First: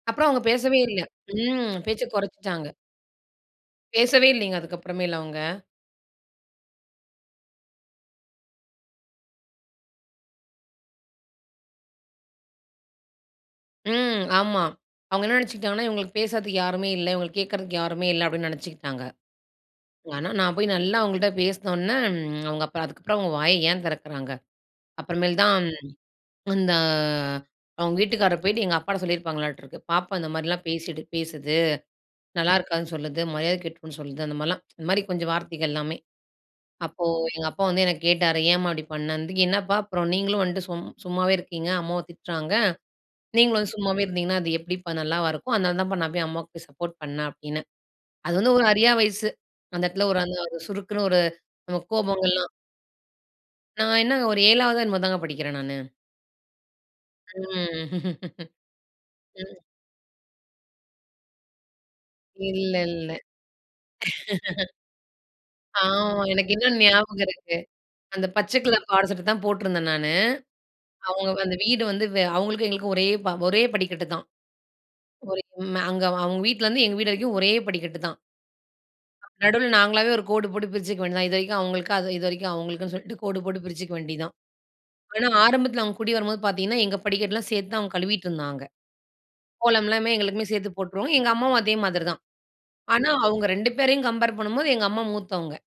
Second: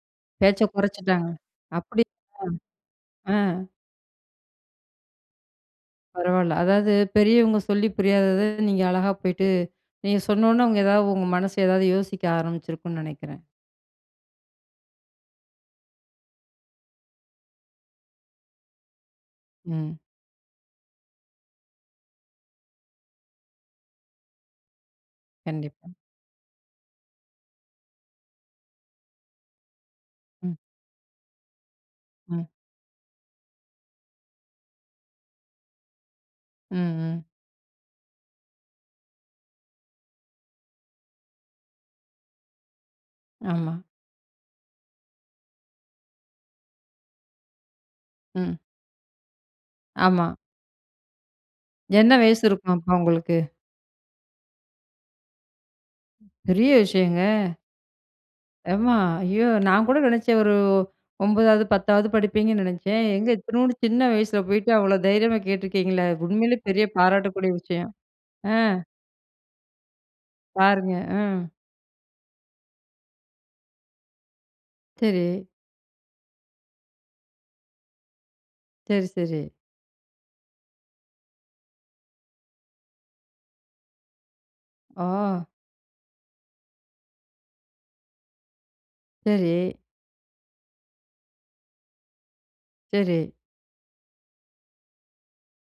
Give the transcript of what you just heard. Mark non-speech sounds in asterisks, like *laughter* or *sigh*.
அப்புறம் அவுங்க பேச்ச பேசவே இல்ல. குறைச்சிட்டாங்க. ம், பேச்ச அப்பிடியா? கொறச்சுட்டாங்க. அ. பேசவே இல்லேங்க அதுக்கப்புறமேலு அவுங்க. பரவால்ல. அதாவது பெரியவங்க சொல்லி புரியாதத நீங்க அழகா போயிட்டு நீங்க சொன்னவுனே, அவுங்க எதாவது உங்க மனசு எதாவது யோசிக்க ஆரம்பிச்சிருக்குன்னு நெனைக்கிறேன். ம் ஆமா. அவுங்க என்ன நெனைச்சுட்டாங்கன்னா, இவுங்களுக்கு பேசுறதுக்கு யாருமே இல்ல. இவுங்கள கேக்குறதுக்கு யாருமே இல்ல அப்பிடின்னு நெனைச்சுக்கிட்டாங்க. ம். ஆனா, நான் போய் நல்லா அவுங்கள்ட்ட பேசுனவுனே, ம், அவுங்க அப்ப அதுக்கப்புறம் அவுங்க வாய ஏன் திறக்குறாங்க? அப்புறமேல் தான். கண்டிப்பா. ம். அந்த அவுங்க வீட்டுக்காரர் போயிட்டு எங்க அப்பாட்ட சொல்லியிருப்பாங்களாட்டருக்கு. பாப்பா ம். இந்தமாரிலாம் பேசிட்டு, பேசுது ம். நல்லாயிருக்காதுன்னு சொல்லுது. மரியாதை கெட்டுப்போயிரும்ன்னு சொல்லுது, அந்தமாரிலாம், *tsk* இந்தமாரி கொஞ்சம் வார்த்தைகள் எல்லாமே. ம், அப்போ ம். எங்க அப்பா வந்து என்ன கேட்டாரு, "ஏம்மா அப்பிடி பண்ணேண்துக்கு?" "என்னப்பா! அப்புறம் நீங்களும் வந்துட்டு சும் சும்மாவே இருக்கீங்க. அம்மாவும் திட்றாங்க. நீங்களும் வந்து ஆமா. சும்மாவே இருந்தீங்கன்னா, அது எப்பிடிப்பா நல்லாவா இருக்கும்? அதனால தான்ப்பா நான் போய் அம்மாவுக்கு போய் சப்போர்ட் பண்ணேன்" அப்பிடின்னேன். அது வந்து ம். ஒரு அறியா வயசு. அந்த இடத்துல ஒரு ஆமா. அந்த ஒரு சுருக்குன்னு ஒரு நம்ம என்ன வயசு கோபங்கள்லாம் இருக்கும் அப்ப உங்களுக்கு? நான் என்னங்க ஒரு 7 வதோ என்னமோ தாங்க படிக்கிறேன் நானு. பெரிய விஷயங்க ம் *laughs* ஆமா, ஐயோ! ம். நான் கூட நெனைச்சேன் ஒரு 9 வது, 10 வது படிப்பீங்கன்னு இல்ல, நெனைச்சேன். இல்ல. *laughs* எங்க இத்துணூன்டு சின்ன வயசில போயிட்டு அவ்ளோ தைரியமா கேட்டுருக்கீங்களே! ஆமா, எனக்கு உண்மையிலே இன்னும் பெரிய ஞாபகம் பாராட்டக்கூடிய இருக்கு. விஷயம். அந்த பச்ச ஆ. கலர் பாவாட சட்ட தான் போட்டிருந்தேன் நானு. பாருங்க. ம். அவுங்க அந்த வீடு வந்து வெ அவுங்களுக்கும் எங்களுக்கும் ஒரே ப ஒரே படிக்கட்டு தான். ஒரே சரி. ம் அங்க அவுங்க வீட்லேருந்து எங்க வீடு வரைக்கும் ஒரே படிக்கட்டு தான். சரி, சரி. நடுவில நாங்களாவே ஒரு கோடு போட்டு பிரிச்சுக்க வேண்டியதுதான். இதுவரைக்கும் அவுங்களுக்கு, அது இது வரைக்கும் அவுங்களுக்குன்னு சொல்லிட்டு கோடு போட்டு பிரிச்சுக்க வேண்டியது தான். ஆனா, ஓ! ஆரம்பத்தில அவங்க குடி வரும்போது பார்த்தீங்கன்னா, எங்க படிக்கடலாம் சேர்த்து தான் அவுங்க கழுவிட்டு இருந்தாங்க. சரி. கோலம்லாமே எங்களுக்குமே சேர்த்து போட்ருவாங்க எங்க அம்மாவும் அதே மாதிரி தான். ஆனா சரி. அவுங்க 2 பேரையும் கம்பேர் பண்ணும்போது எங்க அம்மா மூத்தவங்க.